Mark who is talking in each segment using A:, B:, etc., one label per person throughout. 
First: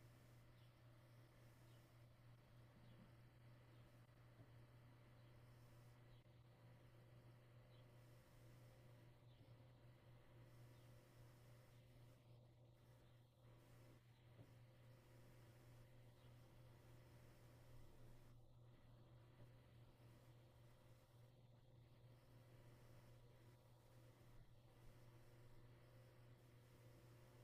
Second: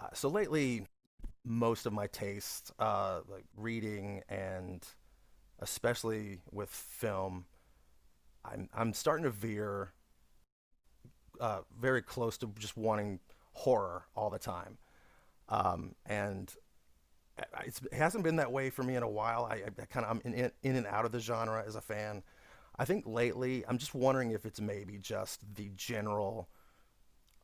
A: So lately, most of my tastes, like reading and especially with film, I'm starting to veer very close to just wanting horror all the time. And it hasn't been that way for me in a while. I kind of I'm in and out of the genre as a fan. I think lately I'm just wondering if it's maybe just the general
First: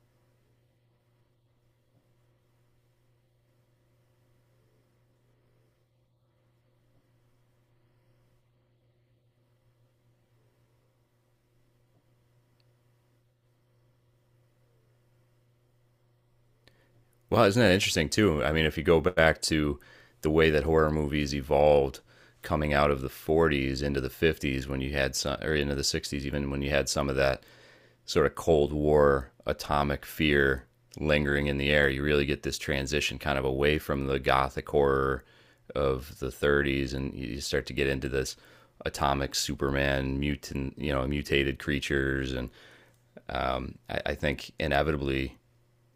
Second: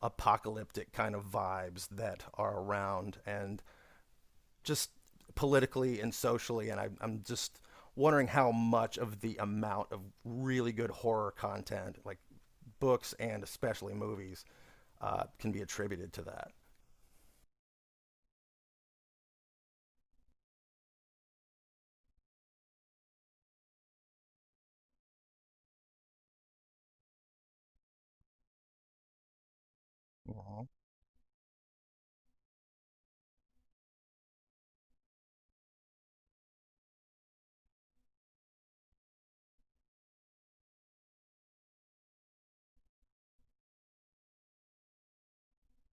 A: apocalyptic kind of vibes that are around and just politically and socially. And I'm just wondering how much of the amount of really good horror content, like books and especially movies, can be attributed to that.
B: Well, isn't that interesting too? I mean, if you go back to the way that horror movies evolved coming out of the 40s into the 50s when you had some or into the 60s even when you had some of that sort of Cold War atomic fear
A: Mhm.
B: lingering in the air. You really get this transition kind of away from the gothic horror of the 30s, and you start to get into this atomic superman mutant, you know, mutated creatures. And I think inevitably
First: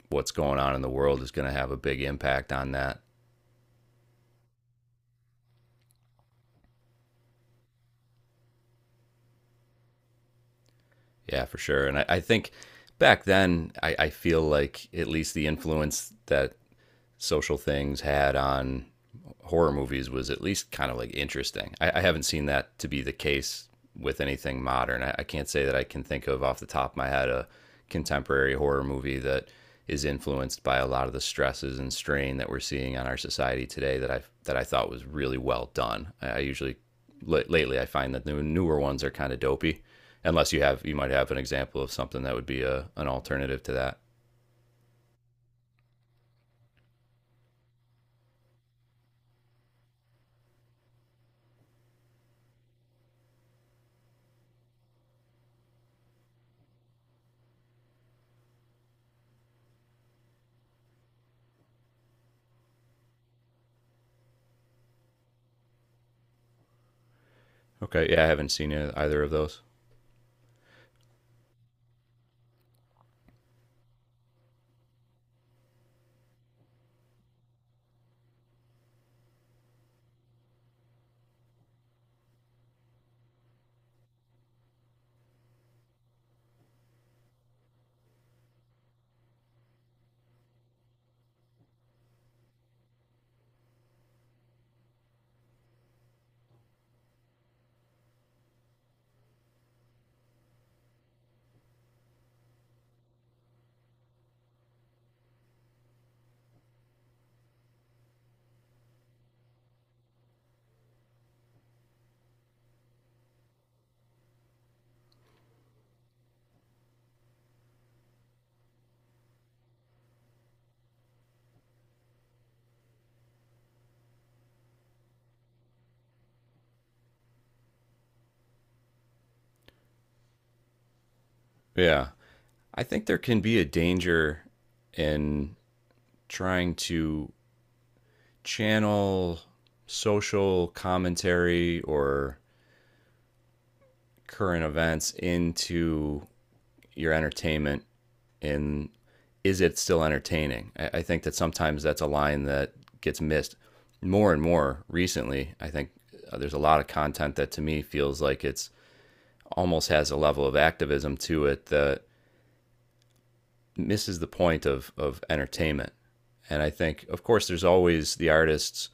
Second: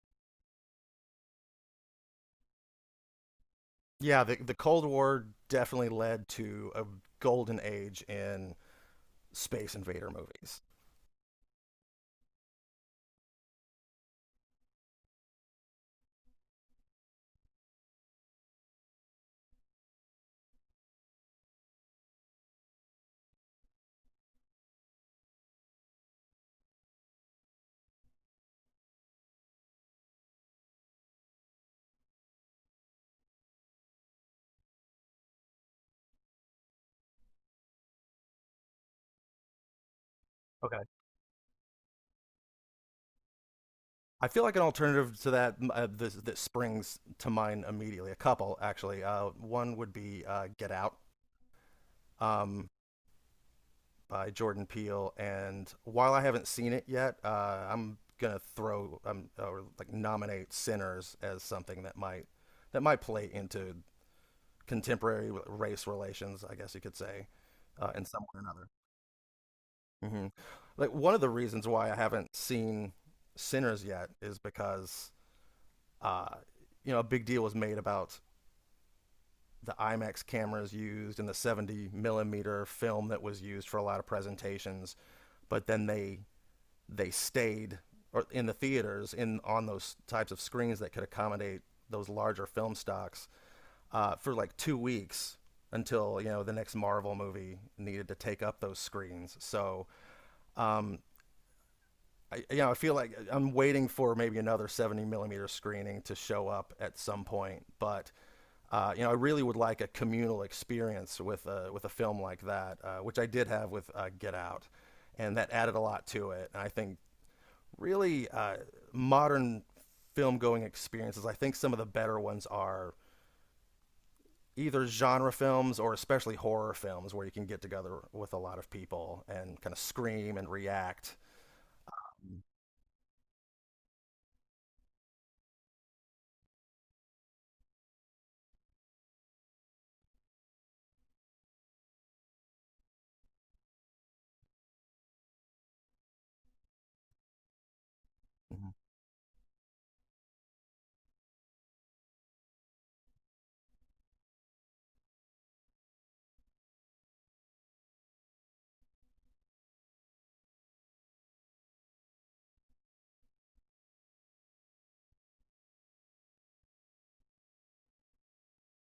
B: what's going on in the world is going to have a big impact on that.
A: Yeah, the Cold War definitely led to a golden age in space invader movies.
B: Yeah, for sure. And I think back then, I feel like at least the influence that social things had on horror movies was at least kind of like interesting. I haven't seen that to be the case with anything modern. I can't say that I can think of off the top of my head a contemporary horror movie that is influenced by a lot of the stresses and strain that we're seeing on our society today that I thought was really well done. I usually lately I find that the newer ones are kind of dopey, unless
A: Okay.
B: you might have an example of something that would be a an alternative to that.
A: I feel like an alternative to that, that springs to mind immediately. A couple, actually. One would be Get Out. Um, by Jordan Peele, and while I haven't seen it yet, I'm gonna throw or like nominate Sinners as something that might play into contemporary race relations, I guess you could say, in
B: Okay,
A: some
B: yeah, I
A: way or
B: haven't
A: another.
B: seen either of those.
A: hmm Like one of the reasons why I haven't seen Sinners yet is because uh, you know a big deal was made about the IMAX cameras used and the 70 millimeter film that was used for a lot of presentations, but then they stayed or in the theaters in on those types of screens that could accommodate those larger film stocks for like 2 weeks until you know the next Marvel movie needed to take up those screens. So you know, I feel like I'm waiting for maybe another 70 millimeter screening to show up at some point. But you know, I really would like a communal experience with a film like that, which I did have with Get Out, and that added a lot to it. And I think really modern film going experiences. I think some of the better ones are either genre films or especially horror films, where you can get together with a lot of people and kind of scream and react.
B: Yeah. I think there can be a danger in trying to channel social commentary or current events into your entertainment,
A: Mm-hmm.
B: and is it still entertaining? I think that sometimes that's a line that gets missed more and more recently. I think there's a lot of content that to me feels like it's almost has a level of activism to it that misses the point of entertainment. And I think, of course, there's always the artists.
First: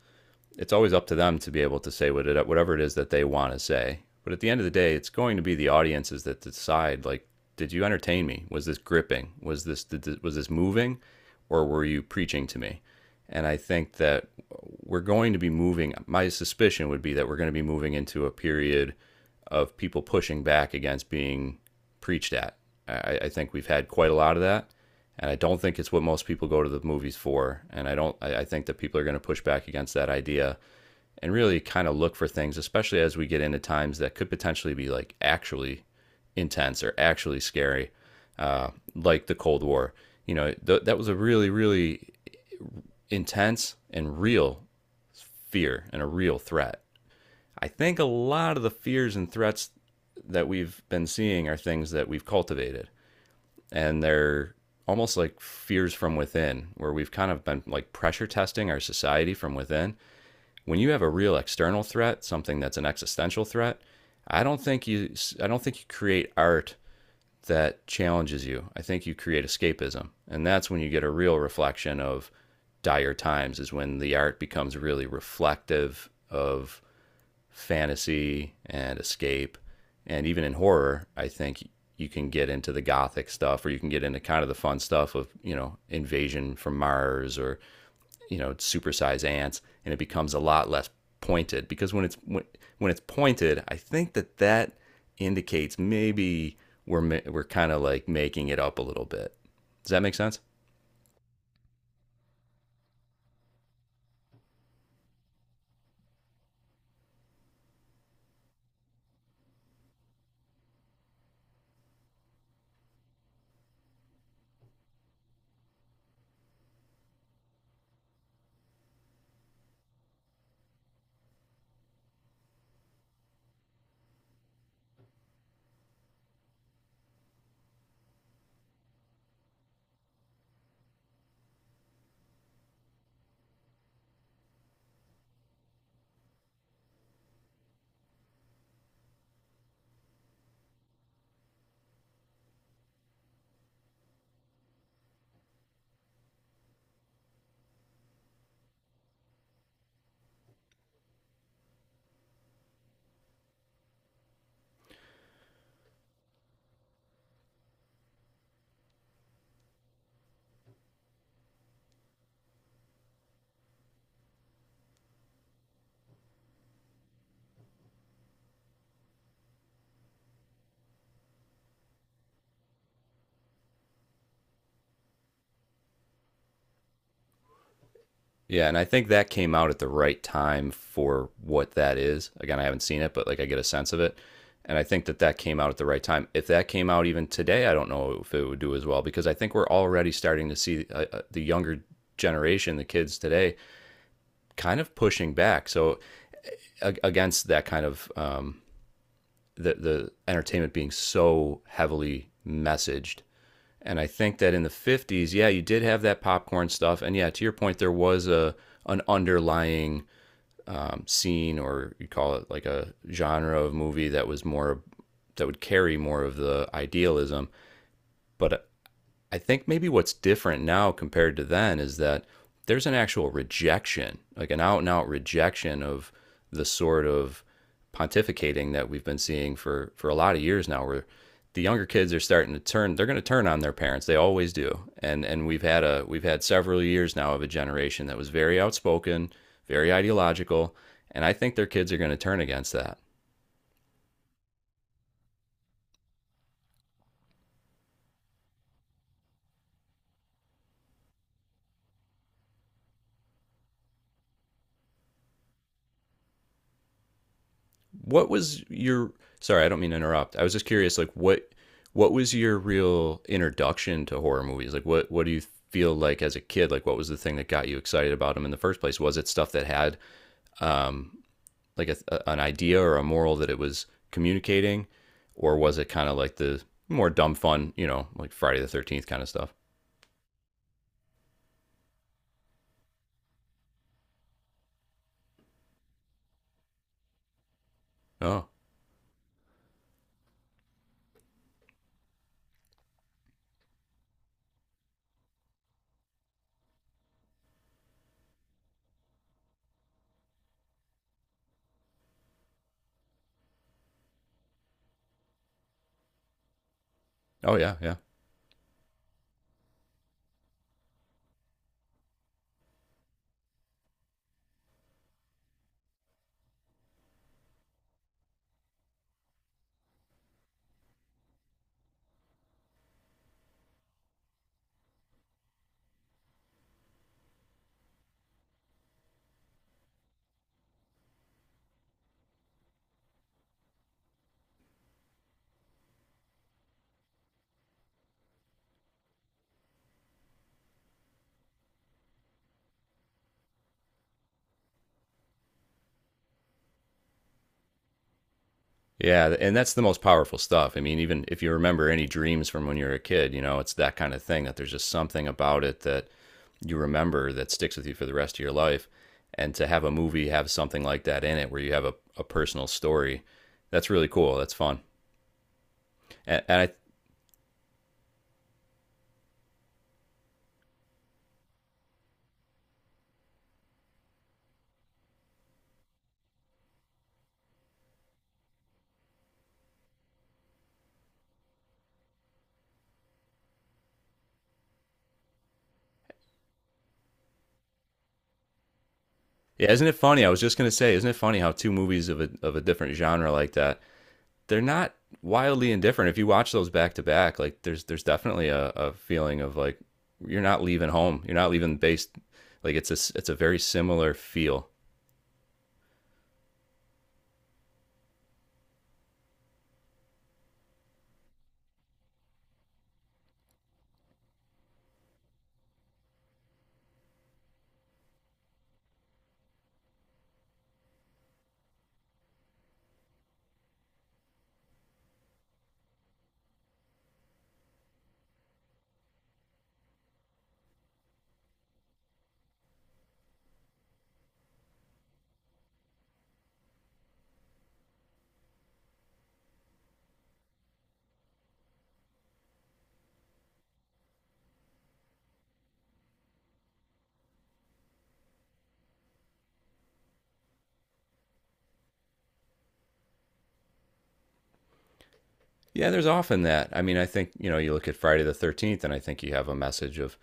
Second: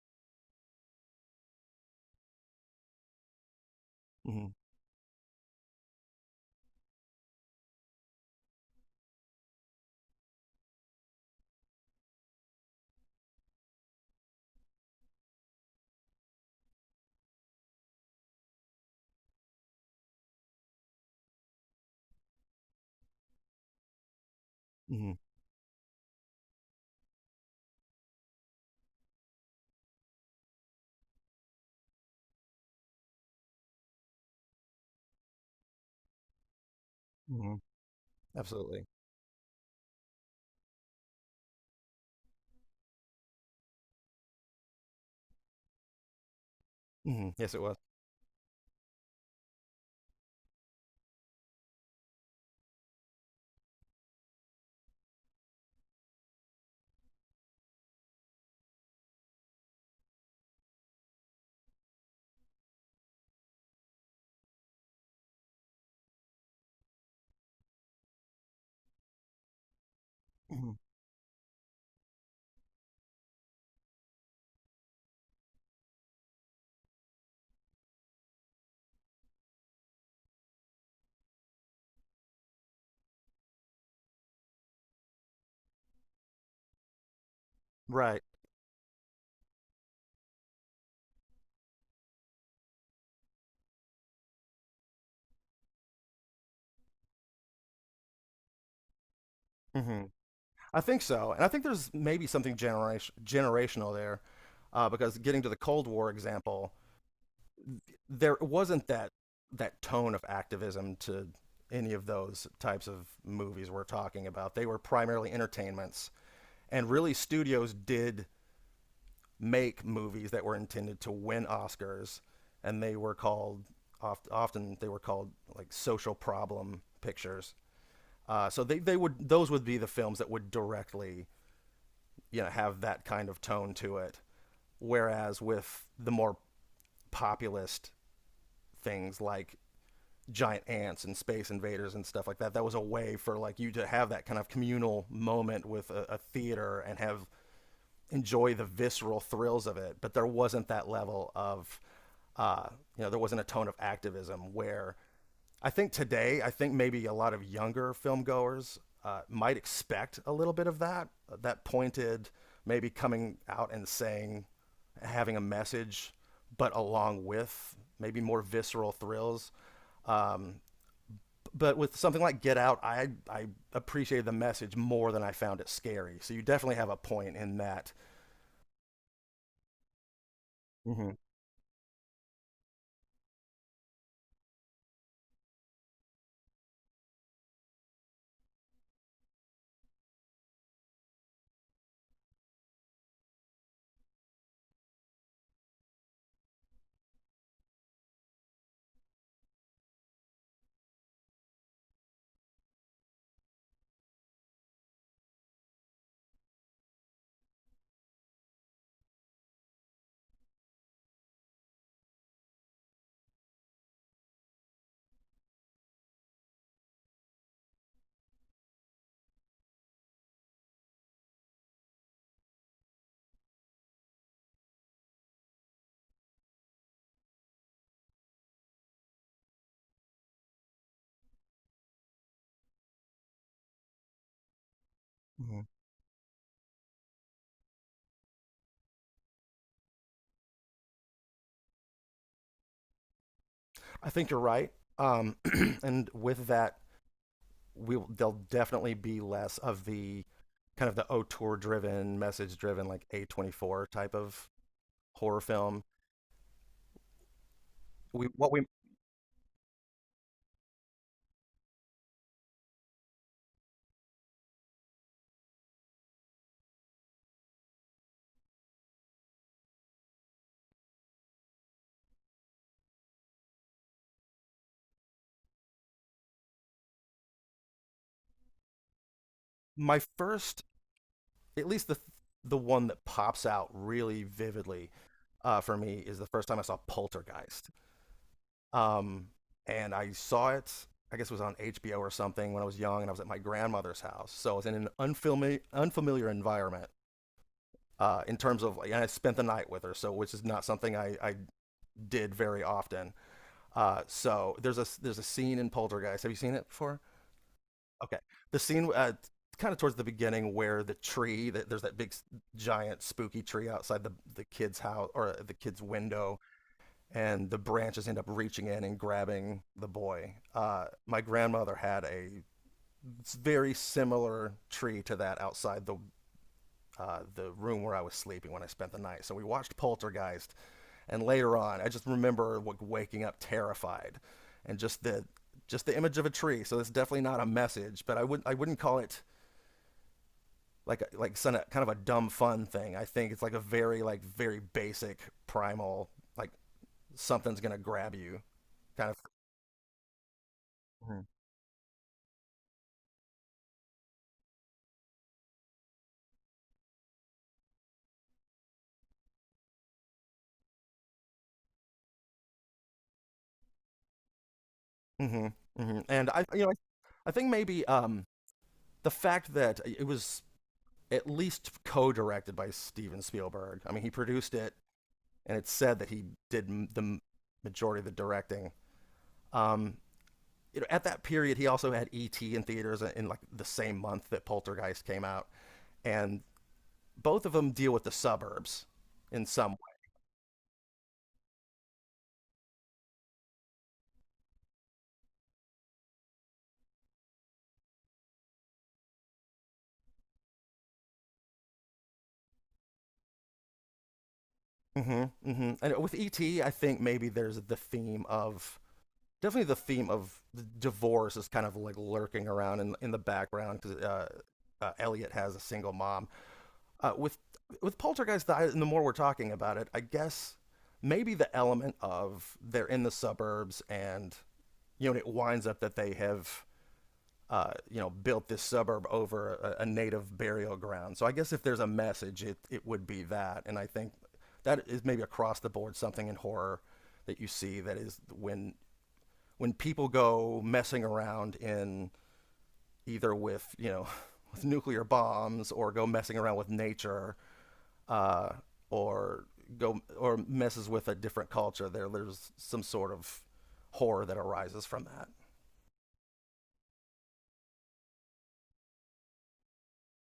B: It's always up to them to be able to say whatever it is that they want to say. But at
A: Mm-hmm.
B: the end of the day, it's going to be the audiences that decide. Like, did you entertain me? Was this gripping? Was this moving, or were you preaching to me? And I think that we're going to be moving. My suspicion would be that we're going to be moving into a period of people pushing back against being preached at. I think we've had quite a lot of that,
A: Mm-hmm.
B: and I don't think it's what most people go to the movies for. And I don't. I think that people are going to push back against that idea, and really kind of look for things, especially as we get into times that could potentially be like actually intense or actually
A: Mm-hmm.
B: scary, uh,
A: Absolutely.
B: like the Cold War. You know, that was a really, really intense and real fear and a real threat.
A: Hmm. Yes, it
B: I
A: was.
B: think a lot of the fears and threats that we've been seeing are things that we've cultivated, and they're almost like fears from within, where we've kind of been like pressure testing our society from within. When you have a real external threat, something that's an existential threat, I don't think you I don't think you create art that challenges you. I think you create escapism. And that's
A: Hmm.
B: when you get a real reflection of dire times, is when the art becomes really reflective of fantasy and escape. And even in horror, I think you can get into the gothic stuff, or you can get into kind of the fun stuff of, you know, invasion from Mars, or,
A: Right.
B: you know, supersize ants. And it becomes a lot less pointed, because when it's pointed, I think that that indicates maybe we're kind of like making it up a little bit. Does
A: Hmm.
B: that make sense?
A: I think so, and I think there's maybe something generational there, because getting to the Cold War example, there wasn't that tone of activism to any of those types of movies we're talking about. They were primarily entertainments, and really studios did make movies that were intended to win Oscars, and they were called often they were called like social problem pictures. So they would those would be the films that would directly you know have that kind of tone to it. Whereas with the more populist things like giant ants and space invaders and stuff like that, that was a way for like you to have that kind of communal moment with a theater and have enjoy the visceral thrills of it, but there wasn't that level of, uh, you know, there wasn't a tone of activism where I think today, I think maybe a lot of younger film goers might expect a little bit of that, that pointed, maybe coming out and saying, having a message, but along with maybe more visceral thrills. Um, but with something like Get Out, I appreciated the message more than I found it scary. So you definitely have a point in that.
B: Yeah, and I think that came out at the right time
A: Mm-hmm.
B: for what that is. Again, I haven't seen it, but like I get a sense of it. And I think that that came out at the right time. If that came out even today, I don't know if it would do as well, because I think we're already starting to see the younger generation, the kids today, kind of pushing back. So against that kind of, the entertainment being so heavily messaged. And I think that in the '50s, yeah, you did have that popcorn stuff, and yeah, to your point, there was a an underlying, scene, or you call it like a genre of movie that would carry more of the idealism. But I think maybe what's different now compared to then is that there's an actual rejection, like an out and out rejection of the sort of pontificating that we've been seeing for a lot of years now, where the younger kids are starting to turn. They're going to turn on their parents. They always do. And and we've
A: Mhm.
B: had a we've had several years now of a generation that was very outspoken, very ideological, and I think their kids are going to turn against that.
A: I think you're right. Um, and with that, there'll definitely be less of the kind of the auteur driven, message driven, like A24 type of horror film. We
B: What
A: what we
B: was your Sorry, I don't mean to interrupt. I was just curious, like, what was your real introduction to horror movies? Like, what do you feel like as a kid? Like, what was the thing that got you excited about them in the first place? Was it stuff that had, um like an idea or a moral that it was communicating, or was it kind of like the more dumb fun, you know, like Friday the 13th kind of stuff?
A: My first, at least the one that pops out really vividly for me is the first time I saw Poltergeist.
B: Oh,
A: Um, and I saw it, I guess it was on HBO or something when I was young, and I was at my grandmother's house. So I was in an unfamiliar environment. In terms of And I spent the night with her, so which is not something I did very often. So there's a scene in Poltergeist. Have you seen it before?
B: oh, yeah, yeah,
A: Okay, the scene kind of towards the beginning where there's that big giant spooky tree outside the kid's house or the kid's window, and the branches end up reaching in and grabbing the boy. My grandmother had a very similar tree to that outside the room where I was sleeping when I spent the night. So we watched Poltergeist. And later on, I just remember like waking up terrified, and just the image of a tree. So it's definitely not a message, but I wouldn't call it like a, like kind of a dumb fun thing. I think it's like a very very basic primal like something's gonna grab you kind of.
B: yeah. And that's the most powerful stuff. I mean, even if you remember any dreams from when you were a kid, you know, it's that kind of thing that there's just something about it that you remember, that sticks with you for the rest of your life. And to have a movie have something like that in it, where you have a personal story, that's really cool. That's fun.
A: Mm-hmm. Hmm. And
B: And,
A: I
B: and
A: you know
B: I,
A: I think maybe the fact that it was at least co-directed by Steven Spielberg. I mean, he produced it, and it's said that he did majority of the directing. Um, you know, at that period, he also had E.T. in theaters in, like the same month that Poltergeist came out, and both of them deal with the suburbs in
B: yeah,
A: some
B: isn't it funny? I was just gonna say, isn't it funny how two movies of a different genre like that, they're not wildly indifferent. If you watch those back to back, like there's definitely a feeling of like you're not leaving home. You're not leaving. Based like it's a very similar feel.
A: way. Mm-hmm, mm-hmm. And with E.T., I think maybe there's the theme of definitely the theme of the divorce is kind of like lurking around in the background because Elliot has a single mom. Uh, with with Poltergeist, and the more we're talking about it, I guess maybe the element of they're in the suburbs and you know it winds up that they have you know, built this suburb over a native burial ground. So I guess if there's a message, it would be that. And I think that is maybe across the board something in horror that you see that is when people go messing around in either with you know with nuclear bombs or go messing around with nature uh, or go or messes with a different culture. There's some sort of horror that arises from that.
B: Yeah, there's often that. I mean, I think, you look at Friday the 13th, and I think you have a message of,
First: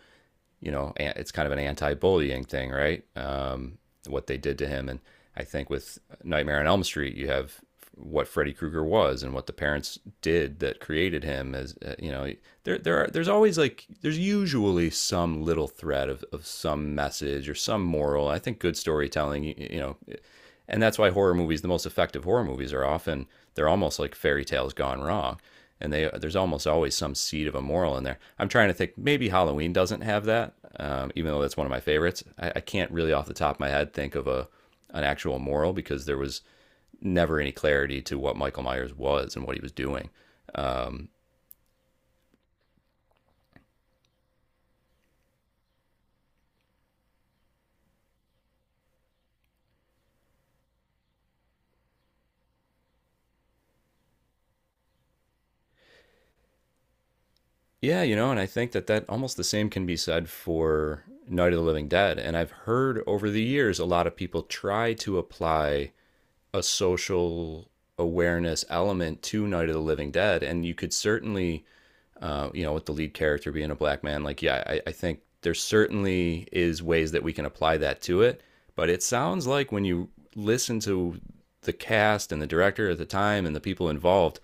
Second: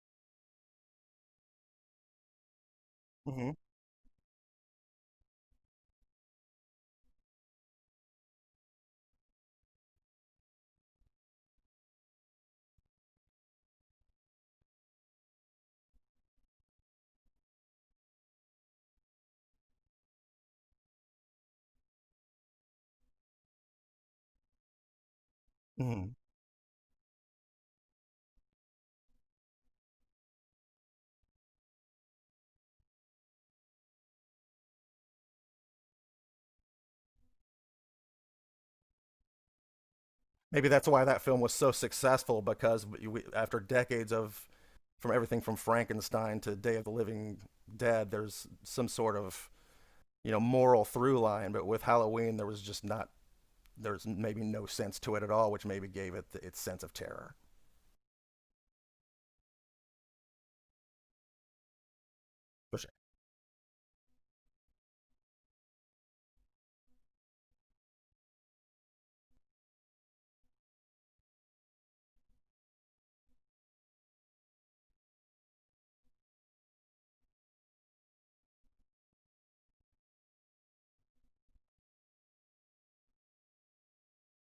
B: you know, it's kind of an anti-bullying thing, right?
A: Mm-hmm.
B: What they did to him. And I think with Nightmare on Elm Street, you have what Freddy Krueger was and what the parents did that created him. As there's always, like, there's usually some little thread of some message or some moral. I think good storytelling, and that's why horror movies, the most effective horror movies, are often, they're almost like fairy tales gone wrong, and
A: Mm-hmm.
B: they there's almost always some seed of a moral in there. I'm trying to think, maybe Halloween doesn't have that, even though that's one of my favorites. I can't really off the top of my head think of a an actual moral, because there was never any clarity to what Michael Myers was and what he was doing.
A: Maybe that's why that film was so successful because we, after decades of from everything from Frankenstein to Day of the Living Dead, there's some sort of you know moral through line. But with Halloween, there was just not there's maybe no sense to it at all, which maybe gave it the, its sense of terror.
B: Yeah, you know, and I think that that almost the same can be said for Night of the Living Dead. And I've
A: Which—
B: heard over the years a lot of people try to apply a social awareness element to Night of the Living Dead, and you could certainly, with the lead character being a black man, like, yeah, I think there certainly is ways that we can apply that to it. But it sounds like when you listen to the cast and the director at the time and the people involved,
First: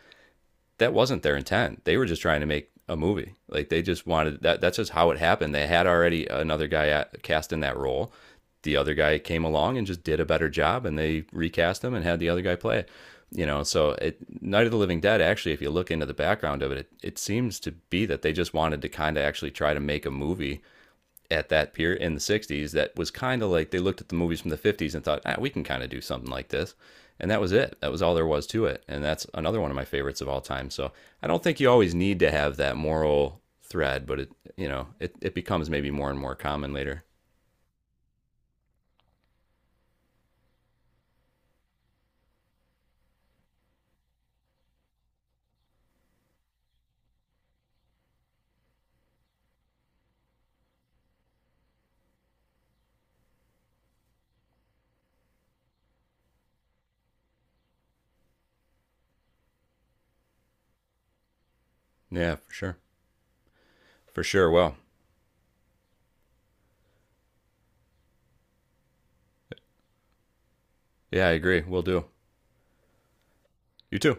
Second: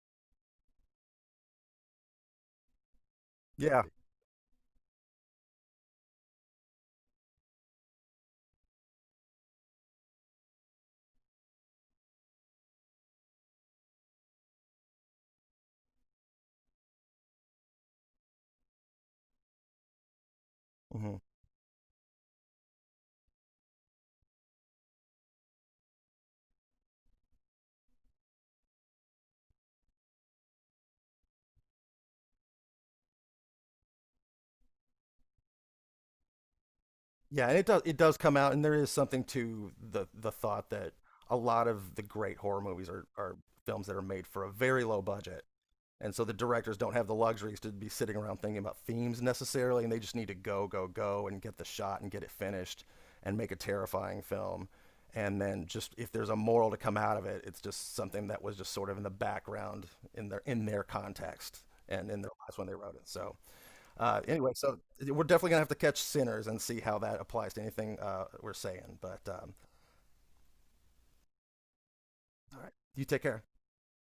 B: that wasn't their intent. They were just trying to make a movie. Like, they
A: yeah,
B: just wanted that. That's just how it happened. They had already another guy cast in that role. The other guy came along and just did a better job, and they recast him and had the other guy play it. You know, so Night of the Living Dead. Actually, if you look into the background of it, it seems to be that they just wanted to kind of actually try to make a movie
A: hmm
B: at that period in the 60s that was kind of like they looked at the movies from the 50s and thought, ah, we can kind of do something like this. And that was it. That was all there was to it. And that's another one of my favorites of all time. So I don't think you always need to have that moral thread, but it, you know, it becomes maybe more and more common later.
A: yeah, and it does come out, and there is something to the thought that a lot of the great horror movies are films that are made for a very low budget. And so the directors don't have the luxuries to be sitting around thinking about themes necessarily, and they just need to go, go, go and get the shot and get it finished and make a terrifying film. And then just if there's a moral to come out of it, it's just something that was just sort of in the background in their context and in their
B: Yeah, for
A: lives when they
B: sure.
A: wrote it. So
B: For sure.
A: anyway,
B: Well,
A: so we're definitely gonna have to catch Sinners and see how that applies to anything we're saying. But
B: yeah, I agree. We'll do.
A: all right, you take care.
B: You too.